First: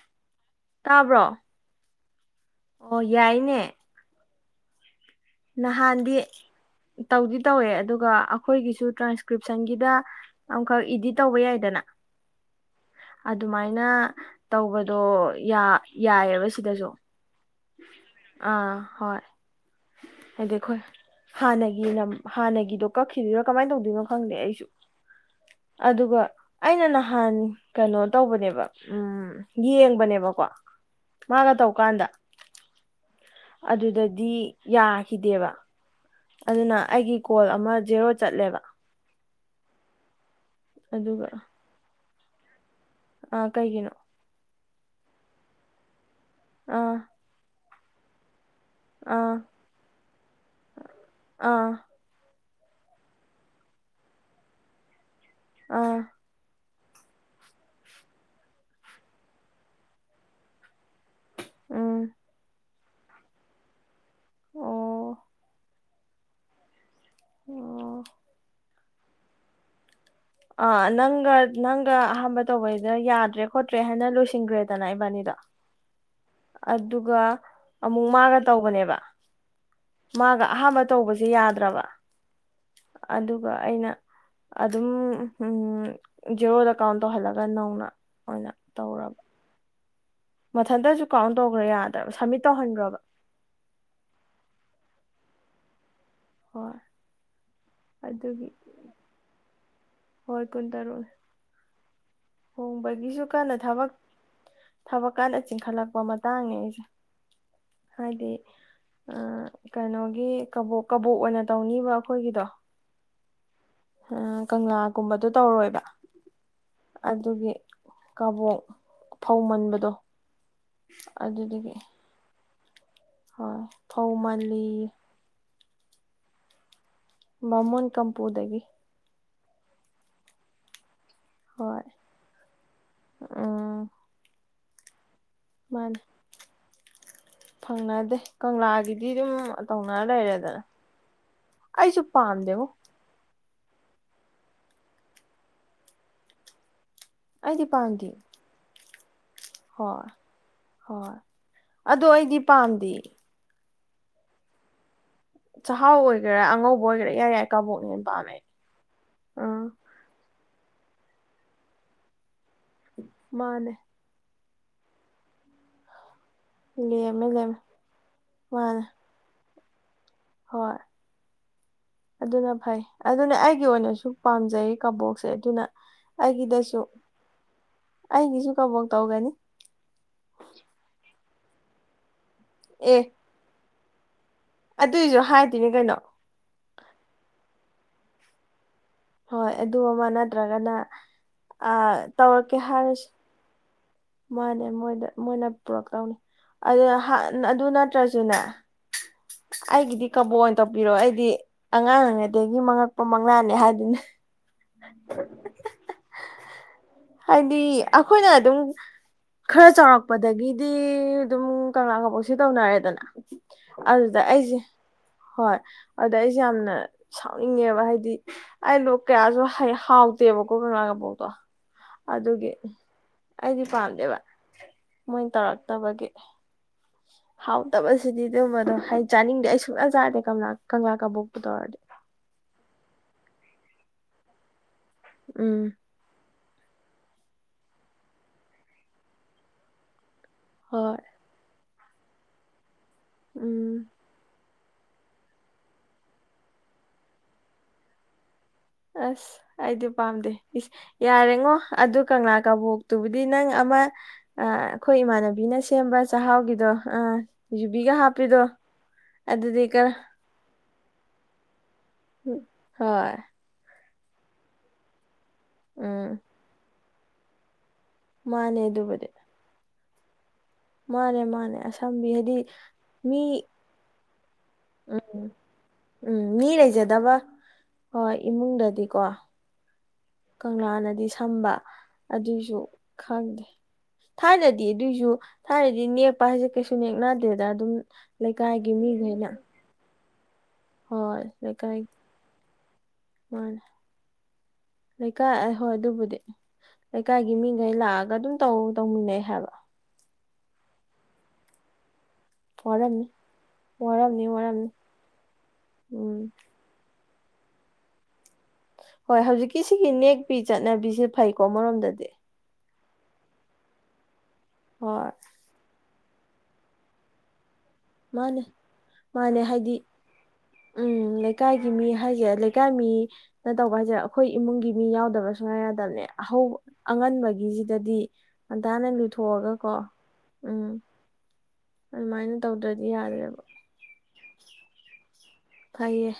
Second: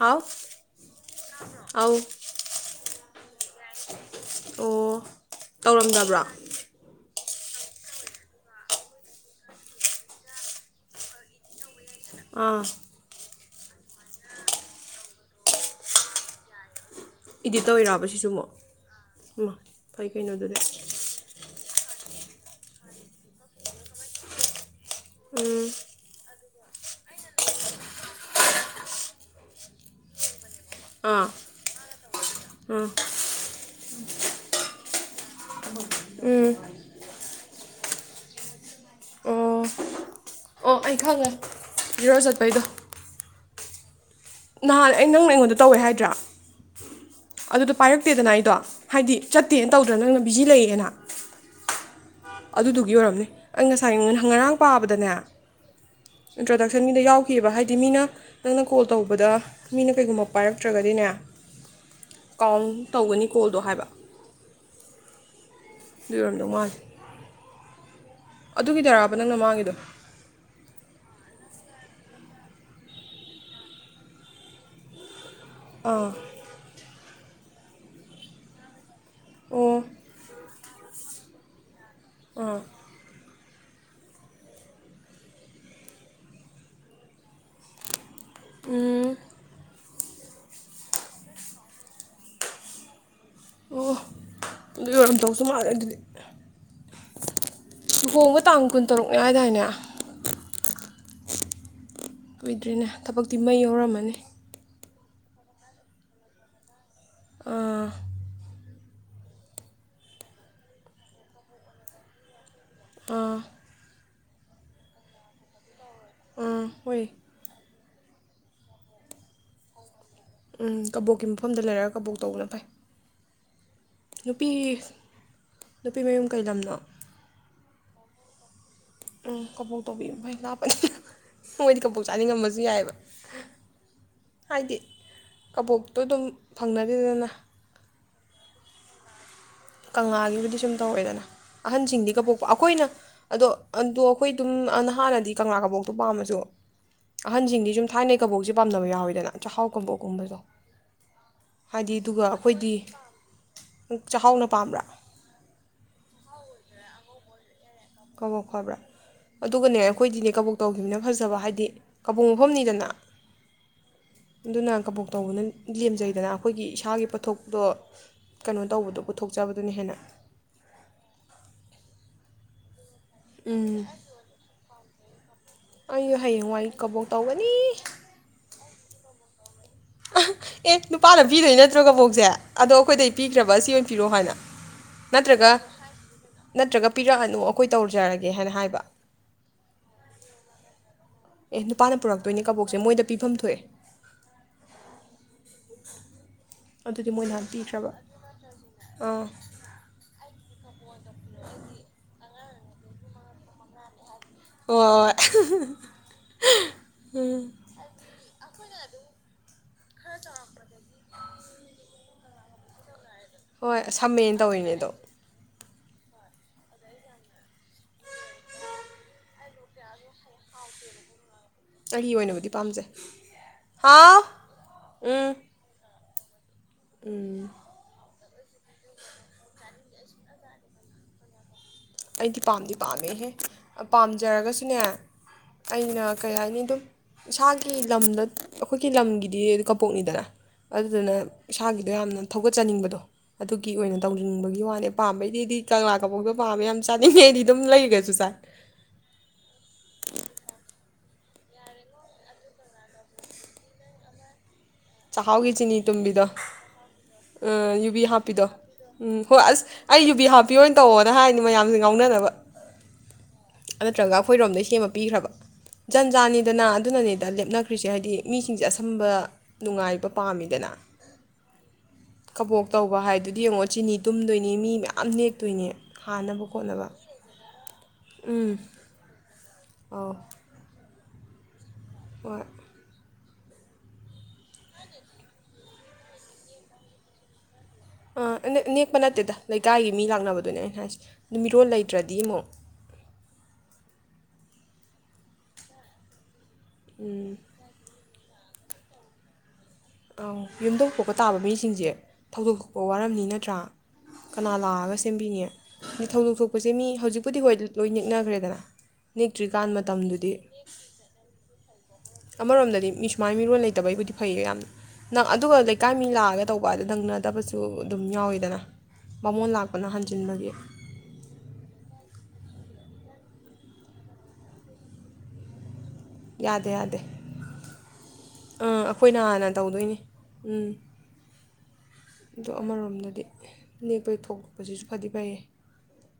ꯍꯥꯎ ꯇꯥꯕ꯭ꯔꯣ ꯑꯧ ꯑꯣ ꯌꯥꯏꯅꯦ ꯑꯣ ꯅꯍꯥꯟꯗꯤ ꯇꯧꯔꯝꯗꯕ꯭ꯔꯣ ꯇꯧꯗꯤ ꯇꯧꯋꯦ ꯑꯗꯨꯒ ꯑꯩꯈꯣꯏꯒꯤꯁꯨ ꯇ꯭ꯔꯥꯟꯁꯀ꯭ꯔꯤꯞꯁꯟꯒꯤꯗ ꯑꯃꯈꯛ ꯏꯗꯤꯠ ꯇꯧꯕ ꯌꯥꯏꯗꯅ ꯑꯥ ꯑꯗꯨꯃꯥꯏꯅ ꯇꯧꯕꯗꯣ ꯌꯥꯏꯑꯕ ꯁꯤꯗꯁꯨ ꯏꯗꯤꯠ ꯇꯧꯤꯔꯛꯑ ꯁꯤꯁꯨ ꯑꯃꯨꯛ ꯑꯥ ꯍꯣꯏ ꯎ ꯐꯩ ꯀꯩꯅꯣꯗꯨꯅꯦ ꯍꯥꯟꯅꯒꯤꯅ ꯍꯥꯟꯅꯒꯤꯗꯣ ꯀꯛꯈꯤꯗꯣꯏꯔꯥ ꯀꯃꯥꯏꯅ ꯇꯧꯗꯣꯏꯅꯣ ꯈꯪꯗꯦ ꯑꯩꯁꯨ ꯎꯝ ꯑꯗꯨꯒ ꯑꯩꯅ ꯅꯍꯥꯟ ꯀꯩꯅꯣ ꯇꯧꯕꯅꯦꯕ ꯎꯝ ꯌꯦꯡꯕꯅꯦꯕꯀꯣ ꯃꯥꯒ ꯇꯧꯀꯥꯟꯗ ꯎꯝ ꯑꯗꯨꯗꯗꯤ ꯌꯥꯈꯤꯗꯦꯕ ꯑꯗꯨꯅ ꯑꯩꯒꯤ ꯀꯣꯜ ꯑꯃ ꯖꯦꯔꯣ ꯆꯠꯂꯦꯕ ꯑꯣ ꯑꯣ ꯑꯩ ꯈꯪꯉꯣ ꯔꯣꯖꯠ ꯕꯩꯗꯣ ꯑ ꯀꯩꯒꯤꯅꯣ ꯅꯍꯥꯟ ꯑꯩ ꯅꯪꯅ ꯑꯩꯉꯣꯟꯗ ꯇꯧꯋꯦ ꯍꯥꯏꯗ꯭ꯔꯥ ꯑꯥ ꯑꯗꯨꯗꯣ ꯄꯥꯏꯔꯛꯇꯦꯗꯅ ꯑꯩꯗꯣ ꯍꯥꯏꯗꯤ ꯑꯥ ꯆꯠꯇꯦꯅ ꯇꯧꯗ꯭ꯔꯥ ꯅꯪꯅ ꯕꯤꯖꯤ ꯂꯩꯦꯅ ꯑꯥ ꯑꯗꯨꯗꯨꯒꯤ ꯑꯣꯏꯔꯝꯅꯦ ꯑꯩ ꯉꯁꯥꯏ ꯉꯔꯥꯡ ꯄꯥꯕꯗꯅꯦ ꯑꯥ ꯏꯟ꯭ꯔꯣꯗ ꯃꯈꯟ ꯃꯤꯗ ꯌꯥꯎꯈꯤꯑꯕ ꯍꯥꯏꯗꯤ ꯃꯤꯅ ꯅꯪꯅ ꯀꯣꯜ ꯇꯧꯕꯗ ꯃꯤꯅ ꯀꯩꯒꯨꯝꯕ ꯄꯥꯏꯔꯛꯇ꯭ꯔꯒ ꯑꯅ ꯎꯝ ꯀꯥꯎꯟ ꯇꯧꯒꯅꯤ ꯀꯣꯜꯗꯣ ꯍꯥꯏꯕ ꯑꯣ ꯔꯣꯟꯗ ꯃꯥ ꯑꯣ ꯑꯗꯨꯒꯤꯗꯔꯥꯕ ꯅꯪꯅ ꯃꯥꯡꯒꯤꯗꯣ ꯑꯥ ꯅꯪꯒ ꯅꯪꯒ ꯑꯍꯥꯟꯕ ꯇꯧꯕꯩꯗ ꯌꯥꯗ꯭ꯔꯦ ꯈꯣꯠꯇ꯭ꯔꯦ ꯍꯥꯏꯅ ꯂꯣꯏꯁꯤꯟꯈ꯭ꯔꯦꯗꯅ ꯏꯕꯥꯅꯤꯗꯣ ꯑꯣ ꯑꯗꯨꯒ ꯑꯃꯨꯛ ꯃꯥꯒ ꯇꯧꯕꯅꯦꯕ ꯑꯣ ꯃꯥꯒ ꯑ ꯃ ꯇꯧꯕꯁꯤꯦ ꯌꯥꯗ꯭ꯔꯕ ꯑꯥ ꯑꯗꯨꯒ ꯑꯩꯅ ꯑꯗꯨꯝ ꯖꯦꯔꯣꯗ ꯀꯥꯎꯟ ꯇꯧꯍꯜꯂꯒ ꯅꯧꯅ ꯑꯣꯏꯅ ꯎꯝ ꯇꯧꯔꯕ ꯃꯊꯟꯇꯁꯨ ꯀꯥꯎꯟ ꯇꯧꯈ꯭ꯔꯥ ꯌꯥꯗ꯭ꯔꯕ ꯁꯕꯃꯤꯠ ꯇꯧꯍꯟꯈ꯭ꯔꯕ ꯑꯣ ꯑꯗꯨ ꯑꯣꯏꯣꯏꯔꯝ ꯇꯧꯁꯨ ꯃꯥꯜꯂꯦ ꯑꯗꯨꯗꯤ ꯍ ꯂꯨꯍꯣꯡꯒ ꯇꯥꯡ ꯀꯨꯟ ꯇꯔꯨꯛꯅꯦꯏꯗꯥꯏꯅꯦ ꯍꯣꯏ ꯀꯨꯟ ꯇꯥꯔꯣꯏ ꯑꯣꯏꯨꯏꯗ꯭ꯔꯤꯅꯦ ꯊꯕꯛꯇꯤ ꯃꯩ ꯌꯥꯧꯔꯝꯃꯅꯤ ꯊꯕꯛꯀꯥꯟꯗ ꯆꯤꯡꯈꯠꯂꯛꯄ ꯃꯇꯥꯡꯅꯦ ꯑꯩꯁꯦ ꯑꯥ ꯍꯥꯏꯗꯤ ꯀꯩꯅꯣꯒꯤ ꯀꯕꯣꯛ ꯀꯕꯣꯛ ꯑꯣꯏꯅ ꯇꯧꯅꯤꯕ ꯑꯩꯈꯣꯏꯒꯤꯗꯣ ꯑ ꯑ ꯀꯪꯂꯥꯒꯨꯝꯕꯗꯣ ꯇꯧꯔꯣꯏꯕ ꯑꯥ ꯍꯣꯏ ꯑꯗꯨꯒꯤ ꯀꯥꯕꯣꯛ ꯐꯧ ꯃꯟꯕꯗꯣ ꯎꯝ ꯀꯕꯣꯛꯀꯤ ꯃꯐꯝꯗ ꯑꯗꯨꯗꯒꯤ ꯂꯩꯔꯒ ꯀꯕꯣꯛ ꯇꯧꯕꯅ ꯐꯩ ꯍꯣꯏ ꯊꯧꯃꯜꯂꯤ ꯅꯨꯄꯤꯃꯌꯨꯝ ꯀꯩ ꯂꯝꯅꯣ ꯕꯥꯃꯣꯟ ꯀꯝꯄꯨꯗꯒꯤ ꯎꯝ ꯀꯕꯣꯛ ꯇꯧꯕꯤ ꯐꯩ ꯂꯥꯞꯄꯩ ꯃꯣꯏꯗꯤ ꯍꯣꯏ ꯀꯝꯄꯣꯛ ꯆꯥꯅꯤꯡꯉꯝꯕꯁꯨ ꯌꯥꯏꯑꯕ ꯎꯝ ꯍꯥꯏꯗꯤ ꯃꯥꯅꯦ ꯀꯕꯣꯛꯇꯣ ꯑꯗꯨꯝ ꯐꯪꯅꯕꯤꯗꯅ ꯐꯪꯅꯗꯦ ꯀꯪꯂꯥꯒꯤꯗꯤ ꯑꯗꯨꯝ ꯇꯧꯅꯔ ꯀꯪꯂꯥꯒꯤꯕꯨꯗꯤ ꯂꯩꯔꯦꯗꯅ ꯁꯨꯝ ꯇꯧꯋꯦꯗꯅ ꯑꯩꯁꯨ ꯑꯍꯟꯁꯤꯡꯗꯤꯒ ꯄꯣꯛꯄ ꯄꯥꯝꯗꯦꯉꯣ ꯑꯩꯈꯣꯏꯅ ꯑꯗꯣ ꯑꯗꯣ ꯑꯩꯈꯣꯏ ꯑꯗꯨꯝ ꯅ ꯍꯥꯟꯅꯗꯤ ꯀꯪꯂꯥ ꯀꯕꯣꯛꯇꯣ ꯄꯥꯝꯃꯁꯨ ꯑꯩꯗꯤ ꯑꯍꯟꯁꯤꯡꯗꯤ ꯁꯨꯝ ꯄꯥꯝꯗꯦ ꯊꯥꯏꯅꯩ ꯀꯕꯣꯛꯁꯦ ꯄꯥꯝꯅꯕ ꯌꯥꯎꯋꯦ ꯆꯥꯛꯍꯥꯎ ꯍꯣꯏ ꯀꯕꯣꯛꯀꯨꯝꯕꯗꯣ ꯍꯣꯏ ꯍꯥꯏꯗꯤ ꯑꯗꯣ ꯑꯗꯨꯒ ꯑꯩꯗꯤ ꯑꯩꯈꯣꯏꯗꯤ ꯄꯥꯝꯗꯦ ꯆ ꯆꯥꯎꯍꯥꯎꯅ ꯄꯥꯝꯕꯔ ꯆꯥꯛꯍꯥꯎ ꯑꯣꯏꯒꯦꯔꯥ ꯑꯉꯧꯕ ꯑꯣꯏꯒꯦꯔꯥ ꯌꯥꯏ ꯌꯥꯏ ꯀꯕꯣꯛꯅ ꯍꯦꯟꯅ ꯄꯥꯝꯃꯦ ꯀꯕ ꯑꯩ ꯈꯕ꯭ꯔꯥ ꯎꯝ ꯑꯗꯨꯒꯅꯦ ꯑꯩꯈꯣꯏꯗꯤꯅꯦ ꯀꯕ ꯇꯧꯈꯤꯕꯅ ꯐꯖꯕ ꯍꯥꯏꯗꯤ ꯀꯕꯨꯡ ꯑꯍꯨꯝꯅꯤꯗꯅ ꯃꯥꯅꯦ ꯑꯗꯨꯅ ꯀꯕꯣꯛ ꯇꯧꯕꯅ ꯂꯦꯝꯖꯩꯗꯅ ꯑꯩꯈꯣꯏ ꯑꯩꯈꯣꯏꯒꯤ ꯏꯁꯥꯒꯤ ꯂꯦꯝꯃꯦ ꯂꯦꯝꯃꯦ ꯄꯣꯊꯣꯛꯇꯣ ꯀꯩꯅꯣ ꯃꯥꯅꯦ ꯇꯧꯕꯗꯣ ꯄꯨꯊꯣꯛꯆꯕ ꯑꯗꯨꯅ ꯍꯦꯟꯅ ꯍꯣꯏ ꯑꯗꯨꯅ ꯐꯩ ꯑꯗꯨꯅ ꯑꯩꯒꯤ ꯑꯣꯏꯅꯁꯨ ꯄꯥꯝꯖꯩ ꯀꯕꯨꯣꯛꯁꯦ ꯑꯩꯁꯨ ꯍꯌꯦꯡꯋꯥꯏ ꯀꯕꯣꯛ ꯇꯧꯒꯅꯤ ꯀꯐꯧ ꯇꯧꯒꯅꯤ ꯅꯨꯄꯤꯗꯩ ꯅꯠꯇ꯭ꯔꯣꯒꯕꯣꯛꯁꯦ ꯑꯗꯣ ꯑꯦ ꯑꯩꯈꯣꯏꯗꯩ ꯄꯤꯈ꯭ꯔꯕ ꯁꯤ ꯑꯣꯏꯅ ꯄꯤꯔꯣ ꯍꯥꯏꯅ ꯑꯗꯨꯏꯁꯨ ꯅꯠꯇ꯭ꯔꯒ ꯍꯥꯏꯗꯣꯏꯅꯦ ꯀꯩꯅꯣ ꯅꯠꯇ꯭ꯔꯒ ꯄꯤꯔꯛꯑꯅꯨ ꯑꯩꯈꯣꯏ ꯇꯧꯖꯔꯒꯦ ꯍꯥꯏꯅ ꯍꯥꯏꯕ ꯍꯣꯏ ꯑꯗꯨ ꯑꯃ ꯅꯠꯇ꯭ꯔꯒꯅ ꯑꯦ ꯅꯨꯄꯥꯅ ꯄꯨꯔꯛꯇꯣꯏꯅꯦ ꯇꯧꯔꯛꯀꯦ ꯀꯕꯣꯛꯁꯦ ꯃꯣꯏꯗ ꯍꯥꯏꯔꯁꯨ ꯄꯤꯐꯝ ꯊꯣꯛꯑꯦ ꯃꯥꯅꯦ ꯃꯣꯏꯗ ꯃꯣꯏꯅ ꯄꯨꯔꯛꯇꯧꯅꯤ ꯑꯗꯨꯗꯤ ꯃꯣꯏ ꯅꯍꯥꯟ ꯑꯗꯨ ꯄꯤꯈ꯭ꯔꯕ ꯅꯠꯇ꯭ꯔꯁꯨꯅꯦ ꯑꯥ ꯑꯩꯒꯤꯗꯤ ꯀꯕꯣꯛ ꯐꯣꯟ ꯇꯧꯕꯤꯔꯛꯑꯣ ꯑꯩꯗꯤ ꯑꯉꯥꯡꯉꯩꯗꯒꯤ ꯃꯪꯉꯛꯄ ꯃꯪꯂꯥꯅꯦ ꯍꯥꯏꯗꯨꯅ ꯍꯣꯏ ꯍꯣꯏ ꯍꯥꯏꯗꯤ ꯑꯩꯈꯣꯏꯅ ꯑꯗꯨꯝ ꯈꯔ ꯆꯥꯎꯔꯛꯄꯗꯒꯤꯗꯤ ꯑꯗꯨꯝ ꯀꯪꯂꯥ ꯀꯕꯣꯛꯁꯦ ꯇꯧꯅꯔꯦꯗꯅ ꯍꯣꯏ ꯑꯗꯨꯗ ꯁꯝꯃꯦꯅ ꯑꯩꯁꯦ ꯇꯧꯔꯤꯅꯦ ꯑꯗꯣ ꯍꯣꯏ ꯑꯗꯨꯗ ꯑꯩꯁꯦ ꯌꯥꯝꯅ ꯁꯥꯎꯅꯤꯡꯉꯦꯕ ꯍꯥꯏꯗꯤ ꯑꯩꯗꯣ ꯀꯌꯥꯁꯨ ꯍꯥꯎꯇꯦꯕꯀꯣ ꯀꯪꯂꯥ ꯀꯕꯣꯛꯇꯣ ꯑꯩꯒꯤ ꯑꯣꯏꯅꯕꯨꯗꯤ ꯄꯥꯝꯖꯩ ꯄꯝꯗꯦꯕ ꯍꯥꯎ ꯃꯣꯏ ꯎꯝ ꯇꯧꯔꯛ ꯇ ꯑꯃꯒꯤꯒꯤ ꯍꯥꯎ ꯇꯕꯁ ꯁꯤꯗꯤ ꯑꯗꯨꯝ ꯑꯗꯣ ꯍꯥꯏ ꯆꯥꯅꯤꯡꯗꯦ ꯑꯩ ꯁꯨꯡꯅ ꯆꯥꯗꯦ ꯀꯪꯂꯥ ꯀꯪꯂꯥ ꯀꯕꯣꯛꯄꯨ ꯇꯧꯔꯗꯤ ꯑꯩꯗꯤ ꯄꯥꯝꯗꯤ ꯄꯥꯝꯃꯦꯍꯦ ꯄꯥꯝꯖꯔꯒꯁꯨꯅꯦ ꯎꯝ ꯑꯩꯅ ꯀꯩ ꯍꯥꯏꯅꯤ ꯑꯗꯨꯝ ꯏꯁꯥꯒꯤ ꯂꯝꯗ ꯑꯩꯈꯣꯏꯒꯤ ꯂꯝꯒꯤꯗꯤ ꯀꯄꯣꯛꯅꯤꯗꯅ ꯍꯣꯏ ꯑꯗꯨꯗꯅ ꯏꯁꯥꯒꯤꯗꯣ ꯌꯥꯝꯅ ꯊꯧꯒꯠꯆꯅꯤꯡꯕꯗꯣ ꯑꯗꯨꯒꯤ ꯎꯝ ꯑꯣꯏꯅ ꯇꯧꯅꯤꯡꯕꯒꯤ ꯋꯥ ꯄꯥꯝꯕꯩꯗꯤ ꯀꯪꯂꯥ ꯀꯕꯣꯛꯗꯣ ꯄꯥꯝꯃꯦ ꯆꯥꯅꯤꯡꯉꯩꯗꯤ ꯑꯗꯨꯝ ꯂꯩꯈ꯭ꯔꯁꯨ ꯆꯥꯏ ꯑꯁ ꯑꯩꯗꯤ ꯄꯥꯝꯗꯦ ꯌꯥꯔꯦꯉꯣ ꯑꯗꯨ ꯀꯪꯂꯥ ꯀꯕꯣꯛꯇꯨꯕꯨꯗꯤ ꯅꯪ ꯑꯃ ꯆꯥꯛꯍꯥꯎꯒꯤ ꯏꯃꯥꯟꯅꯕꯤꯅ ꯆꯤꯅꯤ ꯁꯦꯝꯕ ꯇꯨꯝꯕꯤꯗꯣ ꯆꯥꯛꯍꯥꯎꯒꯤꯗꯣ ꯑꯥ ꯎ ꯌꯨꯕꯤꯒ ꯌꯨꯕꯤ ꯍꯥꯞꯄꯤꯗꯣ ꯎꯝ ꯍꯣꯏ ꯑꯗꯨꯗꯤ ꯑꯁ ꯀꯔ ꯑꯩ ꯌꯨꯕꯤ ꯍꯥꯞꯄꯤꯌꯣ ꯇꯧꯑꯣꯅ ꯍꯥꯏꯅꯤ ꯃꯌꯥꯝꯁꯤꯡ ꯍꯣꯏ ꯅꯠꯇ꯭ꯔꯒ ꯑꯩꯈꯣꯏꯔꯣꯝꯗꯩ ꯁꯦꯝꯃ ꯄꯤꯈ꯭ꯔꯕ ꯎꯝ ꯖꯟꯖꯥꯅꯤꯗꯅ ꯅꯅꯦꯗ ꯂꯦꯞ ꯀꯈꯔꯤꯁꯦ ꯍꯥꯏꯗꯤ ꯃꯥꯅꯦ ꯃꯤꯁꯤꯡꯁꯦ ꯑꯗꯨꯕꯨꯗꯤ ꯑꯁꯝꯕ ꯅꯨꯡꯉꯥꯏꯕ ꯄꯥꯝꯃꯤꯗꯅ ꯃꯥꯅꯦ ꯃꯥꯅꯦ ꯑꯁꯝꯕꯤ ꯍꯥꯏꯗꯤ ꯀꯕꯣꯛ ꯇꯧꯕ ꯍꯥꯏꯗꯨꯗꯤ ꯃꯤ ꯌꯦꯡꯉꯛ ꯆꯤꯅꯤ ꯇꯨꯝꯗ ꯎꯝ ꯎꯝ ꯃꯤ ꯈꯣꯠꯅꯕ ꯂꯩꯖꯗꯕ ꯍꯣꯏ ꯏꯃꯨꯡꯗꯗꯤꯀꯣ ꯑꯧ ꯀꯪꯂꯥ ꯅꯗꯤ ꯁꯝꯕ ꯍꯣꯏ ꯑꯗꯨꯁꯨꯣ ꯈꯪꯗꯦ ꯊꯥꯏꯅꯗꯤ ꯑꯗꯨꯏꯁꯨ ꯊꯥꯏꯅꯗꯤ ꯅꯦꯛꯄ ꯍꯥꯏꯁꯦ ꯀꯩꯁꯨ ꯅꯦꯛꯅꯗꯦꯗ ꯑꯗꯨꯝ ꯑ ꯂꯩꯀꯥꯏꯒꯤ ꯅꯦꯛꯄ ꯃꯤꯈꯩꯅ ꯅꯠꯇꯦꯗ ꯂ ꯂꯩꯛꯥꯏ ꯃꯤ ꯂꯥꯛꯅꯕꯣ ꯑꯗꯨꯅꯦ ꯑꯩꯅ ꯍꯥꯏꯁ ꯍꯣꯏ ꯅꯨꯃꯤꯠꯔꯣꯜ ꯂꯩꯀꯥꯏ ꯂꯩꯇ꯭ꯔꯗꯤ ꯑꯃꯨꯛ ꯃꯥꯅꯦ ꯂꯩꯀꯥꯏ ꯍꯣꯏ ꯑꯗꯨꯕꯨꯗꯤ ꯂꯩꯀꯒꯤ ꯃꯤꯒꯂꯒ ꯑꯗꯨ ꯇꯧ ꯇꯧꯃꯤꯟꯅꯩ ꯍꯥꯏꯕ ꯑꯪ ꯌꯨꯝꯗ ꯄꯣꯛꯄ ꯇꯥꯕ ꯃꯤꯁꯤꯡꯁꯦ ꯊꯧꯗꯣꯛ ꯊꯣꯛꯄ ꯋꯥꯔꯝꯅꯤ ꯅꯠꯇ꯭ꯔꯥ ꯋꯥꯔꯝꯅꯤ ꯀꯅꯥ ꯋꯥꯔꯝꯅꯤ ꯂꯥꯛꯑꯒ ꯁꯦꯝꯕꯤꯅꯤ ꯎꯝ ꯊꯧꯗꯣꯛ ꯊꯣꯛꯄꯁꯦ ꯃꯤ ꯍꯧꯖꯤꯛ ꯑꯩꯕꯨꯗꯤ ꯍꯣꯏ ꯂꯣꯏ ꯅꯅꯤꯛꯅꯈ꯭ꯔꯦꯗꯅ ꯍꯣꯏ ꯍꯧꯖꯤꯛꯀꯤ ꯁꯤꯒꯤ ꯅꯦꯛꯄꯤ ꯆꯠꯅꯕꯤꯁꯦ ꯐꯩꯀꯣ ꯑꯃꯔꯣꯝꯗꯗꯤ ꯑꯃꯔꯣꯝꯗꯗꯤ ꯃꯤ ꯁꯨꯃꯥꯏ ꯃꯤꯔꯣꯣꯟ ꯂꯩꯇꯕꯒꯤꯕꯨꯗꯤ ꯐꯩꯌꯦ ꯌꯥꯝ ꯍꯣꯏ ꯅꯪ ꯑꯗꯨꯒ ꯏꯀꯥꯏ ꯃꯤ ꯂꯥꯛꯑꯒ ꯇꯧꯕ ꯑꯗꯣ ꯅꯪꯅꯗꯕꯁꯦ ꯃꯥꯅꯦ ꯃꯥꯅꯦ ꯍꯥꯏꯗꯤ ꯂꯥꯛꯄꯅ ꯍꯟꯖꯤꯟꯕꯒꯤ ꯎꯝ ꯂꯩꯀꯥꯏꯒꯤ ꯃꯤ ꯍꯥꯏꯒꯦꯔ ꯂꯩꯀꯥꯏ ꯃꯤ ꯅ ꯇꯧꯕ ꯍꯥꯏꯁꯦ ꯑꯩꯈꯣꯏ ꯏꯃꯨꯡꯒꯤ ꯃꯤ ꯌꯥꯎꯗꯕꯁꯨꯨꯡ ꯉꯥꯏ ꯌꯥꯗꯕꯅꯦ ꯍꯧꯕ ꯌꯥꯗꯦ ꯌꯥꯗꯦ ꯑꯉꯟꯕꯒꯤꯁꯤꯗꯗꯤ ꯉꯟꯇꯥꯅ ꯑꯥ ꯑꯩꯈꯣꯏꯅ ꯍꯥꯟꯅ ꯂꯨꯊꯣꯛꯑꯒꯀꯣ ꯎꯝ ꯑꯗꯨꯃꯥꯏꯅ ꯑ ꯇꯧꯗ꯭ꯔꯗꯤ ꯑꯃꯔꯣꯝꯗꯗꯤ ꯌꯥꯗ꯭ꯔꯦꯕ ꯅꯦꯛꯄꯩ ꯊꯣꯛꯛꯄꯁꯤꯁꯨ ꯐꯗꯤ ꯐꯩꯑꯦ ꯐꯩꯌꯦ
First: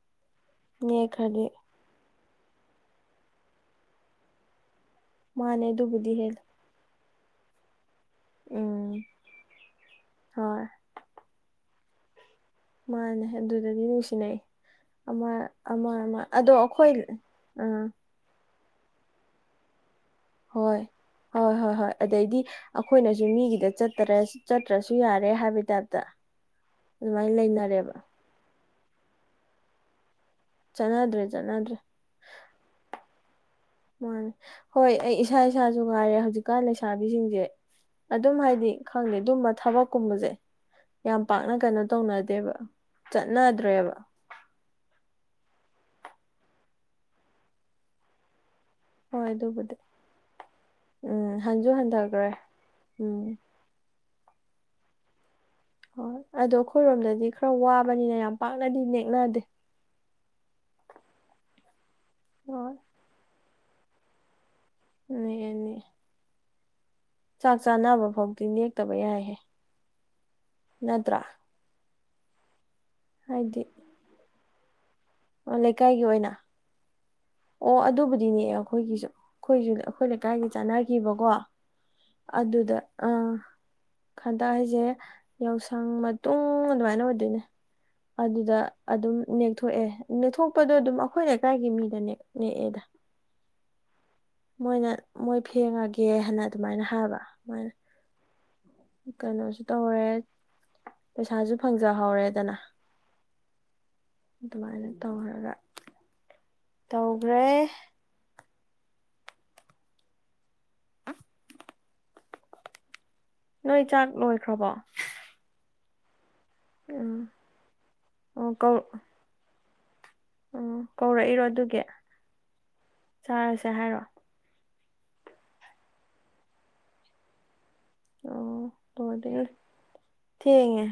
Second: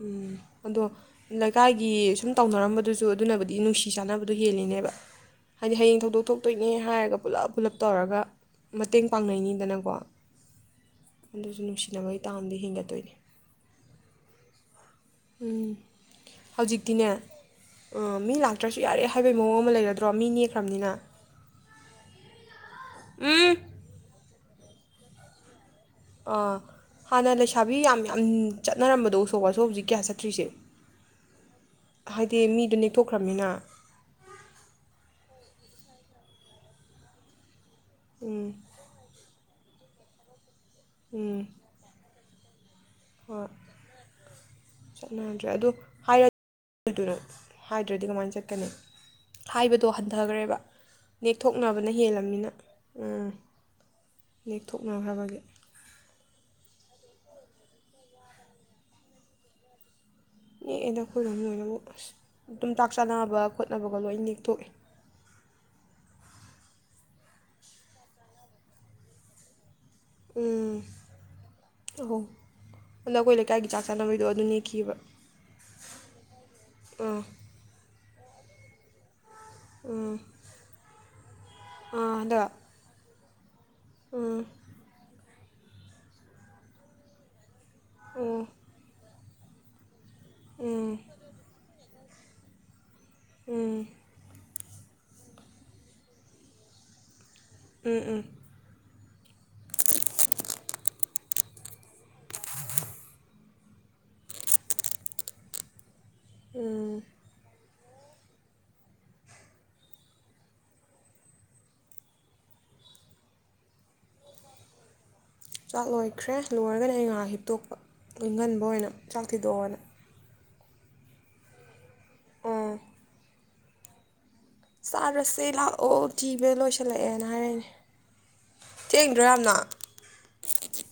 ꯎꯝ ꯑꯗꯣ ꯅꯦꯛꯈ꯭ꯔꯗꯤ ꯂꯩꯀꯥꯏꯒꯤ ꯁꯨꯝ ꯇꯧꯅꯔꯝꯕꯗꯨꯁꯨ ꯑꯗꯨꯅꯕꯨꯗꯤ ꯅꯨꯡꯁꯤ ꯐꯤ ꯆꯥꯅꯕꯗꯣ ꯍꯦꯜꯂꯤꯅꯦꯕ ꯃꯥꯅꯦ ꯍꯥꯏꯗꯤ ꯍꯌꯦꯡ ꯑꯗꯨꯕꯨꯗꯤ ꯊꯧꯗꯣꯛ ꯍꯦꯜꯂꯦ ꯊꯣꯛꯇꯣꯏꯅꯦ ꯍꯥꯏꯔꯒ ꯂꯞ ꯄꯨꯂꯞ ꯇꯧꯔꯒ ꯎꯝ ꯃꯇꯦꯡ ꯄꯥꯡꯅꯩꯅꯤꯗꯅꯀꯣ ꯍꯣꯏ ꯑꯗꯨꯁꯨꯅꯤ ꯃꯁꯤꯅ ꯑꯣꯏ ꯃꯥꯅꯦ ꯑꯗꯨꯗꯗꯤ ꯅꯨꯡꯁꯤꯅꯩ ꯑꯃ ꯑꯃ ꯑꯗꯣ ꯑꯩꯈꯣꯏ ꯑꯥ ꯇ꯭ꯔꯁꯨ ꯌꯥꯔꯦ ꯍꯥꯏꯕꯒꯤ ꯃꯑꯣꯡ ꯑꯃ ꯂꯩꯔꯗꯤꯦ ꯍꯣꯏ ꯍꯣꯏ ꯍꯣꯏ ꯍꯣꯏ ꯑꯗꯩꯗꯤ ꯑꯩꯈꯣꯏꯅꯁꯨ ꯎꯝ ꯃꯤꯒꯤꯗ ꯆꯠꯇꯔꯦ ꯆꯠꯇ꯭ꯔꯁꯨ ꯌꯥꯔꯦ ꯍꯥꯏꯕ ꯇꯥ ꯑꯥ ꯍꯥꯟꯅ ꯂꯩꯁꯥꯕꯤ ꯌꯥꯝ ꯌꯥꯝ ꯆꯠꯔꯝꯕꯗꯣꯁꯣ ꯑꯁꯣ ꯍꯧꯛ ꯀꯌꯥ ꯆꯠ ꯆꯠꯅꯗ꯭ꯔꯦ ꯆꯠꯅꯗ꯭ꯔꯦ ꯍꯥꯏꯗꯤ ꯃꯤꯗꯣ ꯅꯦꯛꯊꯣꯛ ꯈ꯭ꯔꯝꯃꯤꯅ ꯃꯥꯅꯦ ꯍꯣꯏ ꯑꯩ ꯏꯁꯥ ꯏꯁꯥꯁꯨ ꯉꯥꯏꯔꯦ ꯍꯧꯖꯤꯛꯀꯥꯟ ꯂꯩꯁꯥꯕꯤꯁꯤꯡꯁꯦ ꯑꯗꯨꯝ ꯎꯝ ꯍꯥꯏꯗꯤ ꯈꯪꯗꯦ ꯑꯗꯨꯝ ꯊꯕꯛꯀꯨꯝꯕꯁꯦ ꯌꯥꯝ ꯎꯝ ꯄꯥꯛꯅ ꯀꯩꯅꯣ ꯇꯧꯅꯗꯦꯕ ꯍꯣꯏ ꯆꯠꯅꯗ꯭ꯔꯦꯕ ꯠꯇ꯭ꯔꯦ ꯑꯗꯨꯗ ꯍꯥꯏꯔ ꯍꯥꯏꯗ꯭ꯔꯗꯤ ꯀꯃꯥꯏꯅ ꯆꯠ ꯀꯅꯤ ꯍꯣꯏ ꯑꯗꯨꯕꯨꯗꯤ ꯍꯥꯏꯕꯗꯣ ꯍꯟꯊꯈ꯭ꯔꯦꯕ ꯎꯝ ꯍꯟꯁꯨ ꯅꯦꯛꯊꯣꯛꯅꯕꯅ ꯍꯟꯊꯈ꯭ꯔꯦ ꯍꯦꯜꯂꯝꯅꯤꯅ ꯎꯝ ꯑꯥ ꯅꯦꯛꯊꯣꯛꯅꯈ꯭ꯔꯕꯒꯤ ꯍꯣꯏ ꯑꯗꯣ ꯑꯩꯈꯣꯏꯔꯣꯝꯗꯗꯤ ꯈꯔ ꯋꯥꯕꯅꯤꯅ ꯌꯥꯝ ꯄꯥꯛꯅꯗꯤ ꯅꯦꯛꯅꯗꯦ ꯅꯦꯛꯑꯅ ꯑꯩꯈꯣꯏꯔꯣꯝ ꯂꯣꯏꯅꯃꯛ ꯑꯗꯨꯝ ꯍꯣꯏ ꯇꯥꯛ ꯆꯥꯅꯕ ꯈꯣꯠꯅꯕꯒ ꯂꯣꯏꯅ ꯅꯦꯛꯊꯣꯛꯏ ꯑꯦꯅꯦ ꯆꯥꯛ ꯆꯥꯅꯕ ꯐꯥꯎꯗꯤ ꯅꯦꯛꯇꯕ ꯌꯥꯏꯍꯦ ꯎꯝ ꯅꯠꯇ꯭ꯔꯥ ꯑꯣ ꯑ ꯅꯈꯣꯏ ꯍꯥꯏꯗꯤ ꯂꯩꯀꯥꯏꯒꯤ ꯆꯥ ꯆꯥꯅꯕꯣꯏꯗꯣ ꯑꯗꯨꯅꯤ ꯈꯤꯕ ꯂꯩꯀꯥꯏꯒꯤ ꯑꯣꯏꯅ ꯑꯥ ꯑꯣ ꯑꯗꯨꯕꯨꯗꯤꯅꯦ ꯑꯩꯈꯣꯏꯒꯤꯁꯨ ꯑꯩꯈꯣꯏꯁꯨ ꯑꯩꯈꯣꯏ ꯎꯝ ꯂꯩꯀꯥꯏꯒꯤ ꯆꯥꯟꯅꯈꯤꯕꯀꯣ ꯑꯥ ꯑꯗ ꯑꯗꯨꯗ ꯑꯥ ꯎꯝ ꯈꯟꯗ ꯍꯥꯏꯁꯦ ꯌꯥꯎꯁꯪ ꯃꯇꯨꯡ ꯑꯗꯨꯃꯥꯏꯅ ꯑꯣꯏꯗꯣꯏꯅꯦ ꯑꯣ ꯑꯗꯨꯗ ꯑꯗꯨꯝ ꯅꯦꯛꯊꯣꯛꯑꯦ ꯅꯦꯛꯊꯣꯛꯄꯗꯣ ꯑꯗꯨꯝ ꯎꯝ ꯑꯩꯈꯣꯏꯅ ꯂꯩꯀꯥꯏꯒꯤ ꯃꯤꯗꯅꯦ ꯅꯦꯛꯑꯥꯗ ꯎꯝ ꯃꯣꯏꯅ ꯃꯣꯏ ꯐꯦꯡꯉꯒꯦ ꯍꯥꯏꯅ ꯑꯗꯨꯃꯥꯏꯅ ꯍꯥꯏꯕ ꯑꯗꯨꯃꯥꯏꯅ ꯎꯝ ꯎꯝ ꯀꯩꯅꯣꯁꯨ ꯇꯧꯔꯦ ꯄꯩꯁꯥꯁꯨ ꯐꯪꯖꯍꯧꯔꯦꯗꯅ ꯑꯗꯨꯃꯥꯏꯅ ꯇꯧꯔꯒ ꯇꯧꯈ꯭ꯔꯦ ꯅꯣꯏ ꯆꯥꯛ ꯂꯣꯏꯈ꯭ꯔꯕꯣ ꯆꯠꯂꯣꯏ ꯎꯠꯈ꯭ꯔꯦ ꯂꯣꯏꯔꯒꯅ ꯑꯩ ꯎꯝ ꯉꯥꯏꯍꯥꯛ ꯍꯤꯞꯇꯣꯛꯄ ꯏꯪꯍꯟꯕ ꯀꯧ ꯑꯣꯏꯅ ꯆꯥꯛ ꯊꯤꯗꯣꯛꯑꯣꯅ ꯑꯣ ꯀꯧꯔꯛꯏꯔꯣ ꯑꯗꯨꯒꯤ ꯑ ꯆꯥꯔꯁꯦ ꯍꯥꯏꯔꯛꯑꯣ ꯆꯥꯔꯁꯦ ꯂꯥꯛꯑꯣ ꯊꯤꯕ ꯂꯣꯏꯁꯤꯜꯂꯛꯑꯦꯅ ꯍꯥꯏꯔꯅꯦ ꯑꯣ ꯊꯦꯡꯦ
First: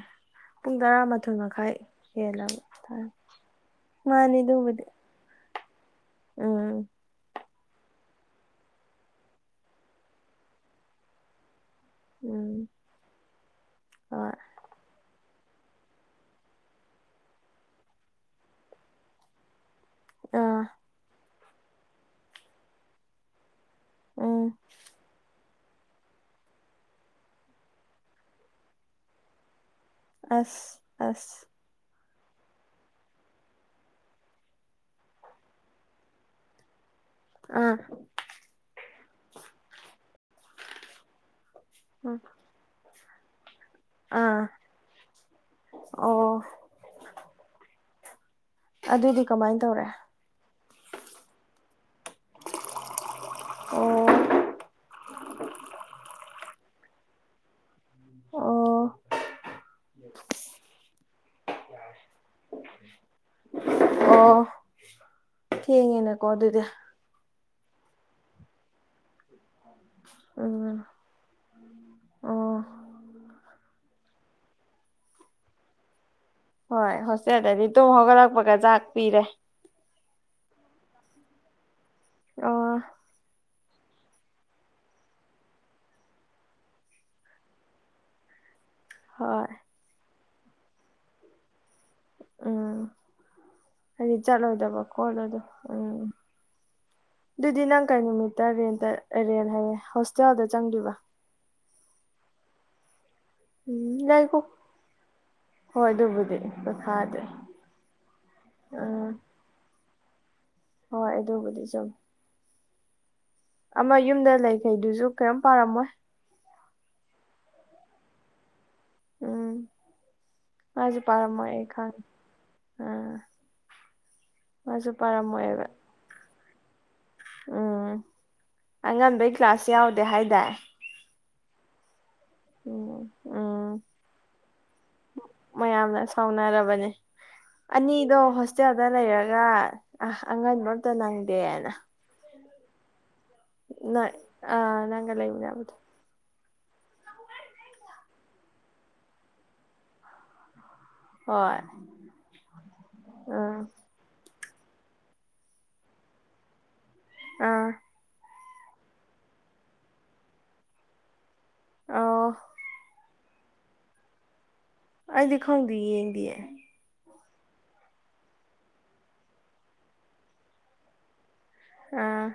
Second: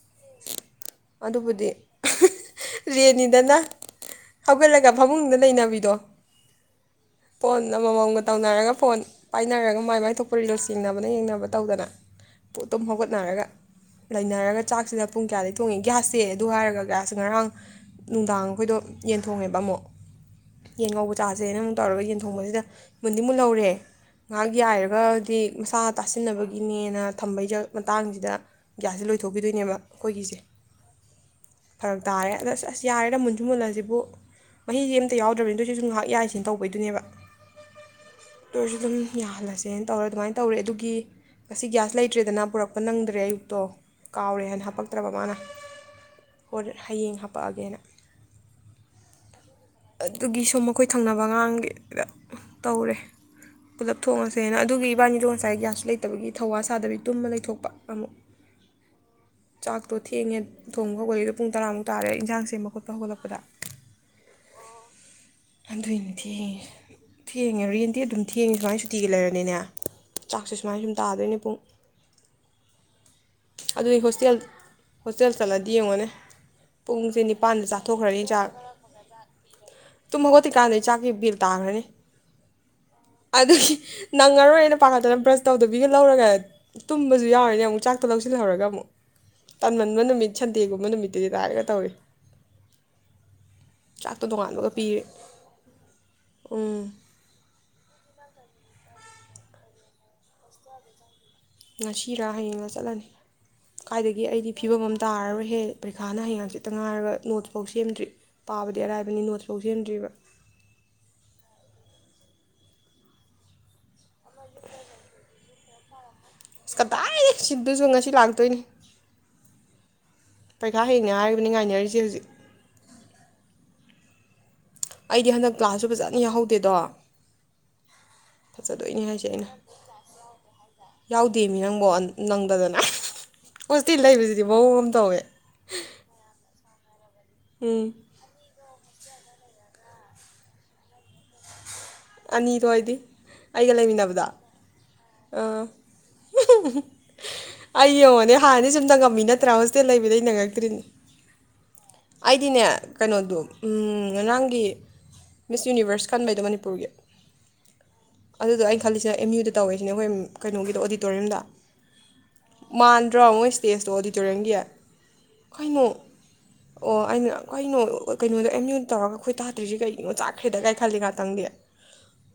[inaudible] ꯄꯨꯡ ꯇꯔꯥꯃꯊꯣꯏ ꯑꯗꯨꯕꯨꯗꯤ ꯃꯈꯥꯏ ꯍꯦꯜꯂꯕ ꯊ ꯔꯦꯟꯅꯤꯗꯅ ꯃꯥꯅꯤ ꯑꯗꯨꯕꯨꯗꯤ ꯎꯕꯤꯗꯣ ꯑꯝ ꯐꯣꯟ ꯑꯃꯃꯝꯒ ꯇꯧꯅꯔꯒ ꯐꯣꯟ ꯄꯥꯏꯅꯔꯒ ꯃꯥꯏ ꯃꯥꯏꯊꯣꯛꯄ ꯔꯤꯜꯁ ꯆꯤꯡꯅꯕꯅ ꯌꯦꯡꯅꯕ ꯇꯧꯗꯅ ꯎꯝ ꯇꯨꯝ ꯍꯧꯒꯠꯅꯔꯒ ꯍꯣꯏ ꯂꯩꯅꯔꯒ ꯆꯥꯛꯁꯤꯗ ꯄꯨꯡ ꯀꯌꯥꯗꯩ ꯊꯣꯡꯉꯦ ꯒ꯭ꯌꯥꯁꯁꯦ ꯑꯗꯨ ꯍꯥꯏꯔꯒ ꯒ꯭ꯌꯥꯁ ꯉꯔꯥꯡ ꯅꯨꯡꯗꯥꯡ ꯑꯩꯈꯣꯏꯗꯣ ꯌꯦꯟ ꯊꯣꯡꯉꯦꯕ ꯑꯃꯨꯛ ꯑꯥ ꯌꯦꯟ ꯉꯧꯕ ꯆꯥꯖꯅ ꯑꯃꯨꯛ ꯇꯧꯔꯒ ꯌꯦꯟꯊꯣꯡꯕꯁꯤꯗ ꯃꯨꯟꯗꯤꯃꯨꯛ ꯂꯧꯔꯦ ꯉꯥꯏꯍꯥꯛ ꯎꯝ ꯌꯥꯏꯔꯒꯗꯤ ꯃꯁꯥ ꯇꯥꯁꯤꯟꯅꯕꯒꯤꯅꯦꯅ ꯊꯝꯕꯩ ꯃꯇꯥꯡꯁꯤꯗ ꯒ꯭ꯌꯥꯁꯁꯦ ꯂꯣꯏꯊꯣꯛꯄꯤꯗꯣꯏꯅꯦꯕ ꯑꯁ ꯑꯁ ꯐꯔꯛ ꯇꯥꯔꯦ ꯑꯗ ꯑꯁ ꯑꯁ ꯌꯥꯔꯦꯥ ꯃꯨꯟꯁꯨ ꯃꯨꯜꯂꯁꯤꯕꯨ ꯃꯍꯤꯁꯦ ꯑꯃꯝꯇ ꯌꯥꯎꯗ꯭ꯔꯕꯅꯤ ꯑꯗꯨꯣ ꯁꯤꯁꯨ ꯉꯥꯏꯍꯥꯛ ꯌꯥꯏꯁꯤꯅꯦ ꯇꯧꯕꯩꯗꯨꯅꯦꯕ ꯑꯥ ꯇꯔꯁꯨ ꯑꯗꯨꯝ ꯌꯥꯍꯜꯂꯁꯦꯅ ꯇꯧꯔ ꯑꯗꯨꯃꯥꯏꯅ ꯇꯧꯔꯦ ꯑꯗꯨꯒꯤ ꯉꯁꯤ ꯒ꯭ꯌꯥꯁ ꯎꯝ ꯂꯩꯇ꯭ꯔꯦꯗꯅ ꯄꯨꯔꯛꯄ ꯅꯪꯗ ꯇꯩꯛꯇꯣ [inaudible] ꯑꯥ ꯀꯥꯎꯔꯦ ꯍꯥꯏꯅ ꯍꯥꯄꯛꯇ꯭ꯔꯕ ꯃꯥꯅ ꯑꯣ ꯍ ꯍꯌꯦꯡ ꯍꯥꯄꯛꯑꯒꯦꯅ ꯑꯗꯨꯗꯤ ꯀꯃꯥꯏꯅ ꯇꯧꯔꯦ ꯑꯗꯨꯒꯤ ꯁꯨꯝ ꯑꯩꯣꯏ ꯊꯪꯅꯕ ꯑꯥꯡꯒꯤꯗ ꯇꯧꯔꯦ ꯄꯨꯂꯞ ꯑꯣ ꯊꯣꯡꯉꯁꯦꯅ ꯑꯗꯨꯒꯤ ꯏꯕꯥꯅꯤꯗꯣ ꯉꯁꯥꯏ ꯒ꯭ꯌꯥꯁ ꯂꯩꯇꯕꯒꯤ [inaudible] ꯊꯧꯋꯥ ꯁꯥꯗꯕꯤ ꯇꯨꯝꯃꯥ ꯂꯩꯊꯣꯛꯄ ꯑꯃꯨꯛ ꯑꯣ ꯆꯥꯛꯇꯣ ꯊꯦꯡꯉꯦ ꯊꯣꯡꯕ ꯍꯧꯒꯗ ꯄꯨꯪ ꯇꯥꯔꯥ ꯃꯨꯛ [inaudible] ꯇꯥꯔꯦ ꯏꯟꯖꯥꯡꯁꯦ ꯃꯈꯨꯠꯄ ꯍꯧꯒꯠꯂꯛꯄꯗ ꯑꯣ ꯑꯗꯨꯏꯅꯦ ꯊꯦꯡꯉꯦꯅꯀꯣ ꯊꯦꯡꯉꯦ ꯑꯗꯨꯗꯤ ꯊꯦꯡꯉꯦ ꯔꯦꯟꯗꯤ ꯑꯗꯨꯝ ꯊꯦꯡꯉꯦ ꯁꯨꯃꯥꯏꯅ ꯁꯨꯇꯤꯒꯤ ꯂꯩꯔꯅꯤꯅꯦ ꯆꯥꯛꯁꯦ ꯁꯨꯃꯥꯏꯅ ꯎꯝ ꯁꯨꯝ ꯇꯥꯗꯣꯏꯅꯦ ꯄꯨꯡ ꯑꯣ ꯑꯗꯨꯅꯤ ꯍꯣꯁꯇꯦꯜ ꯍꯣꯁꯇꯦꯜ ꯆꯠꯂꯗꯤ ꯌꯦꯡꯉꯣꯅꯦ ꯍꯣꯏ ꯄꯨꯡꯁꯦ ꯅꯤꯄꯥꯟꯗ ꯍꯣꯁꯇꯦꯜꯗꯗꯤ ꯇꯨꯝ ꯆꯥꯊꯣꯛꯈ꯭ꯔꯅꯤ ꯍꯧꯒꯠꯂꯛꯄꯒ ꯆꯥꯛ ꯄꯤꯔꯦ ꯇꯨꯝ ꯍꯧꯒꯠꯠꯇ ꯀꯥꯟꯗꯩ ꯆꯥꯛꯀꯤ ꯕꯦꯜ ꯇꯥꯈ꯭ꯔꯅꯤ ꯑ ꯑꯗꯨꯒꯤ ꯅꯪꯉꯔꯣꯏꯦꯅ ꯄꯥꯈꯠꯇꯅ ꯕ꯭ꯔꯁ ꯇꯧꯗꯕꯤꯒ ꯂꯧꯔꯒ ꯇꯨꯝꯕꯁꯨ ꯌꯥꯎꯔꯦꯅꯦ ꯑꯃꯨꯛ ꯆꯥꯛꯇ ꯂꯧꯁꯤꯜꯍꯧꯔꯒ ꯑꯃꯨꯛ ꯍꯣꯏ ꯇꯥꯟ ꯃꯟꯕ ꯅꯨꯃꯤꯠ ꯁꯟꯗꯦꯒꯨꯝꯕ ꯅꯨꯃꯤꯠꯇꯨꯗꯤ ꯇꯥꯏꯔꯒ ꯇꯧꯔꯤ ꯑꯥ ꯍꯥꯏꯗꯤ ꯆꯥꯛꯇꯣ ꯅꯣꯡꯉꯥꯟꯕꯒ ꯆꯠꯂꯣꯏꯗꯕ ꯄꯤꯔꯦ ꯈꯣꯠꯂꯗ ꯎꯝ ꯎꯝ ꯑꯗꯨꯗꯤ ꯅꯪ ꯀꯩ ꯅꯨꯃꯤꯠ ꯇꯔꯦꯟꯗꯔꯦꯟ ꯍꯥꯏꯌꯦꯦ ꯍꯣꯁꯇꯦꯜꯗ ꯆꯪꯒꯤꯕ ꯉꯁꯤꯔꯥ ꯍꯌꯦꯡꯡꯂ ꯆꯠꯂꯅꯤ ꯎꯝ ꯀꯥꯏꯏꯗꯒꯤ ꯂꯩꯈꯣ ꯑꯩꯗꯤ ꯐꯤꯕꯝ ꯑꯃ ꯇꯥꯔꯔꯣꯏ ꯍꯦ ꯍꯣꯏ ꯄꯔꯤꯈꯥꯅ ꯑꯗꯨꯕꯨꯗꯤ ꯍꯌꯦꯡꯥꯡꯆꯛꯇ ꯉꯥꯏꯔꯒ ꯄꯩꯈꯥꯗꯤ ꯅꯣꯠꯁꯐꯥꯎ ꯁꯦꯝꯗ꯭ꯔꯤ ꯄꯥꯕꯗꯤ ꯎꯝ ꯑꯔꯥꯏꯕꯅꯤ ꯅꯣꯠꯁꯐꯥꯎ ꯁꯦꯝꯗ꯭ꯔꯤꯕ ꯍꯣꯏ ꯑꯗꯨꯕꯨꯗꯤ ꯆꯨꯝ ꯑꯃ ꯌꯨꯝꯗ ꯂꯩꯈꯩꯗꯨꯁꯨ ꯀꯔꯤꯝ ꯄꯥꯔꯝꯃꯣꯏ ꯑꯁ ꯀꯗꯥꯏ ꯁꯤꯗꯨꯁꯨ ꯉꯁꯤ ꯂꯥꯛꯇꯣꯏꯅꯤ ꯎꯝ ꯄꯩꯈꯥ ꯃꯥꯁꯨ ꯍꯌꯦꯡꯅꯦ ꯄꯥꯔꯝꯃꯣꯏ ꯍꯥꯏꯔꯤꯕꯅꯤ ꯑꯩ ꯉꯥꯏꯅꯔꯤꯁꯦ ꯈꯪꯉꯦ ꯍꯧꯖꯤꯛ ꯑꯥ ꯃꯥꯁꯨ ꯑꯩꯗꯤ ꯍꯟꯗꯛ ꯄꯥꯔꯝꯃꯣꯏꯕ ꯀꯂ꯭ꯥꯁ ꯁꯨ ꯐꯖꯅ ꯌꯥꯍꯧꯗꯦ ꯠꯇꯗꯣ ꯎꯝ ꯍꯥꯏꯁꯦ ꯑꯉꯝꯕꯩ ꯀ꯭ꯂꯥꯁ ꯌꯥꯎꯗꯦ ꯍꯥꯏꯗꯥꯏ ꯗꯦꯃꯤ ꯅꯪꯕꯣ ꯅꯪꯗꯗꯅ ꯎꯝ ꯎꯝ ꯍꯧꯖꯤꯛꯇꯤ ꯂꯩꯕꯁꯤꯗꯤ ꯃꯑꯣꯡ ꯑꯃ ꯇꯧꯋꯦ ꯎꯝ ꯑꯅꯤ ꯏꯣ ꯍꯁꯦ ꯗ ꯂꯩꯔꯒ ꯑ ꯑꯉꯟꯕ ꯑꯝꯇ ꯅꯪꯗꯦꯅ ꯑꯅꯤꯔꯣꯏ ꯑꯣꯏꯗꯤ ꯑ ꯅꯪꯒ ꯂꯩ ꯑꯥ ꯌꯥꯕꯗ ꯑꯩ ꯌꯦꯡꯉꯣꯅꯦ ꯍꯥꯟꯅꯗꯤ ꯁꯨꯝꯇꯪꯉꯝꯃꯤ ꯅꯠꯇ꯭ꯔꯥ ꯍꯣꯁꯇꯦꯜ ꯂꯩꯕꯗ ꯅꯪꯉꯛꯇ꯭ꯔꯤꯅꯦ ꯍꯣꯏ ꯑꯩꯗꯤꯅꯦ ꯀꯩꯅꯣꯗꯣ ꯑꯥ ꯎ ꯉꯥꯡ ꯒꯤ ꯃꯤꯁ ꯌꯨꯅꯤꯕꯔꯁ ꯀꯟꯕꯩꯗꯣ ꯃꯅꯤꯄꯨꯔꯒꯤ ꯑꯥ ꯑꯗꯨꯗ ꯑꯩꯩꯅ ꯈꯜꯂꯤꯁꯤꯅ ꯑꯦꯝ ꯌꯨꯗ ꯇꯧꯋꯦꯁꯤꯅꯦ ꯑꯩꯈꯣꯏ ꯀꯩꯅꯣꯒꯤꯗꯣ ꯑꯣꯗꯤꯇꯣꯔꯤꯌꯝꯗ ꯑꯣ ꯃꯥꯡ ꯗ꯭ꯔꯣ ꯃꯣꯏ ꯁ꯭ꯇꯦꯖꯇꯣ ꯑꯣꯗꯤꯇꯣꯔꯤꯌꯝꯒꯤ ꯑꯩꯗꯤ ꯈꯪꯗꯦ ꯌꯦꯡꯗꯌꯦ ꯀꯈꯣꯏꯩꯅꯣ ꯀꯩꯅꯣꯗ ꯑꯦꯝ ꯌꯨꯗ ꯇꯧꯔꯒ ꯑꯩꯈꯣꯏ ꯇꯥꯇ꯭ꯔꯤꯁꯤ ꯀꯩꯒꯤꯅꯣ ꯆꯥꯛꯈ꯭ꯔꯦꯗ ꯀꯥꯏ ꯈꯜꯂꯤ ꯉꯥꯛꯇꯪꯗꯤ ꯑꯥ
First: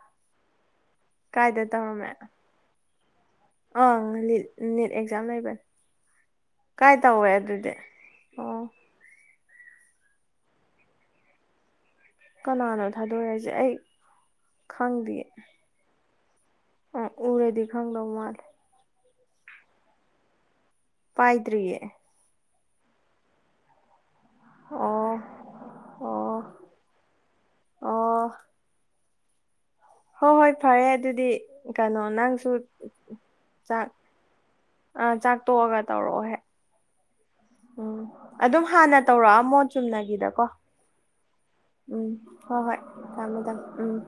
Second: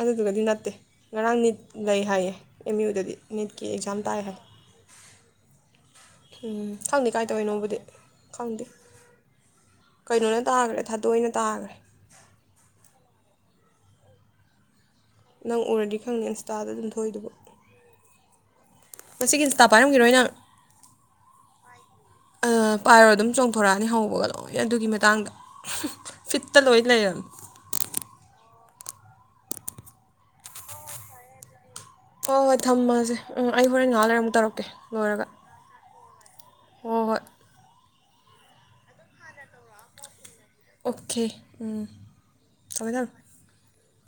ꯑꯗꯨꯗꯨꯒꯗꯤ ꯅꯠꯇꯦ ꯉꯔꯥꯡ ꯅꯤꯠ ꯀꯥꯏꯗ ꯂꯩ ꯇꯧꯔꯝꯃꯦ ꯍꯥꯏꯌꯦ ꯑꯦꯝ ꯌꯨꯗꯗꯤ ꯅꯤꯠꯀꯤ ꯑꯦꯛꯖꯥꯝ ꯑꯪ ꯇꯥꯏ ꯍꯥꯏ ꯅꯦꯠ ꯑꯦꯛꯖꯥꯝ ꯂꯩꯕꯅꯤ ꯎꯝ ꯀꯥꯏ ꯈꯪꯗꯦ ꯇꯧꯋꯦ ꯑꯗꯨꯗꯤ ꯇꯧꯔꯤꯅꯣꯕꯨꯗꯤ ꯑꯣ ꯈꯪꯗꯦ ꯀꯩꯅꯣꯅ ꯇꯥꯈ꯭ꯔꯦ ꯊꯥꯗꯣꯛꯏꯅ ꯇꯥꯈ꯭ꯔꯦ ꯀꯅꯥꯅꯣ ꯊꯥꯗꯣꯔꯦ ꯍꯥꯏꯁꯦ ꯑꯩ ꯈꯪꯗꯦ ꯅꯪ ꯎꯔꯗꯤ ꯈꯪꯅꯤ ꯏꯟꯁꯇꯥꯗ ꯑꯗꯨꯝ ꯑ ꯊꯣꯛꯏꯗꯨꯕꯨ ꯎꯔꯗꯤ ꯈꯪꯗꯧ ꯃꯥꯜꯂꯦ ꯃꯁꯤꯒꯤ ꯏꯁꯇꯥꯐ ꯄꯥꯏꯔꯝꯈꯤꯔꯣꯏ ꯅꯪ ꯄꯥꯏꯗ꯭ꯔꯤꯌꯦ ꯄꯥꯏꯔꯣ ꯑꯗꯨꯝ ꯆꯣꯡꯊꯣꯔꯛꯑꯅꯤ ꯍꯧꯕꯒꯂ ꯍꯣꯏ ꯑꯗꯨꯒꯤ ꯑꯣ ꯃꯇꯥꯡꯗ ꯑꯣ ꯐꯤꯠꯇ ꯂꯣꯏ ꯂꯩꯔꯝꯃꯤ ꯑꯣ ꯍꯣꯏ ꯍꯣꯏ ꯐꯔꯦ ꯑꯗꯨꯗꯤ ꯀꯩꯅꯣ ꯍꯣꯏ ꯅꯪꯁꯨ ꯍꯣꯏ ꯊꯝꯃꯁꯦ ꯎꯝ ꯑꯩ ꯆꯥꯛ ꯍꯣꯔꯦꯟ ꯅꯍꯥꯥꯟ ꯂꯩꯔ ꯑꯃꯨꯛ ꯇꯧꯔꯛꯀꯦ ꯑꯥ ꯂꯣꯏꯔꯒ ꯆꯥꯛ ꯇꯣꯛꯑꯒ ꯇꯧꯔꯛꯑꯣꯍꯦ ꯍꯣꯏ ꯍꯣꯏ ꯎꯝ ꯑꯗꯨꯝ ꯍꯥꯟꯅ ꯇꯧꯔꯛꯑꯃꯣ ꯆꯨꯝꯅꯒꯤꯗꯀꯣ ꯑꯣꯀꯦ ꯎꯝ ꯍꯣꯏ ꯍꯣꯏ ꯊꯃꯦ ꯊꯝꯣ ꯊꯝꯃꯦ ꯊꯝꯃꯦ ꯎꯝ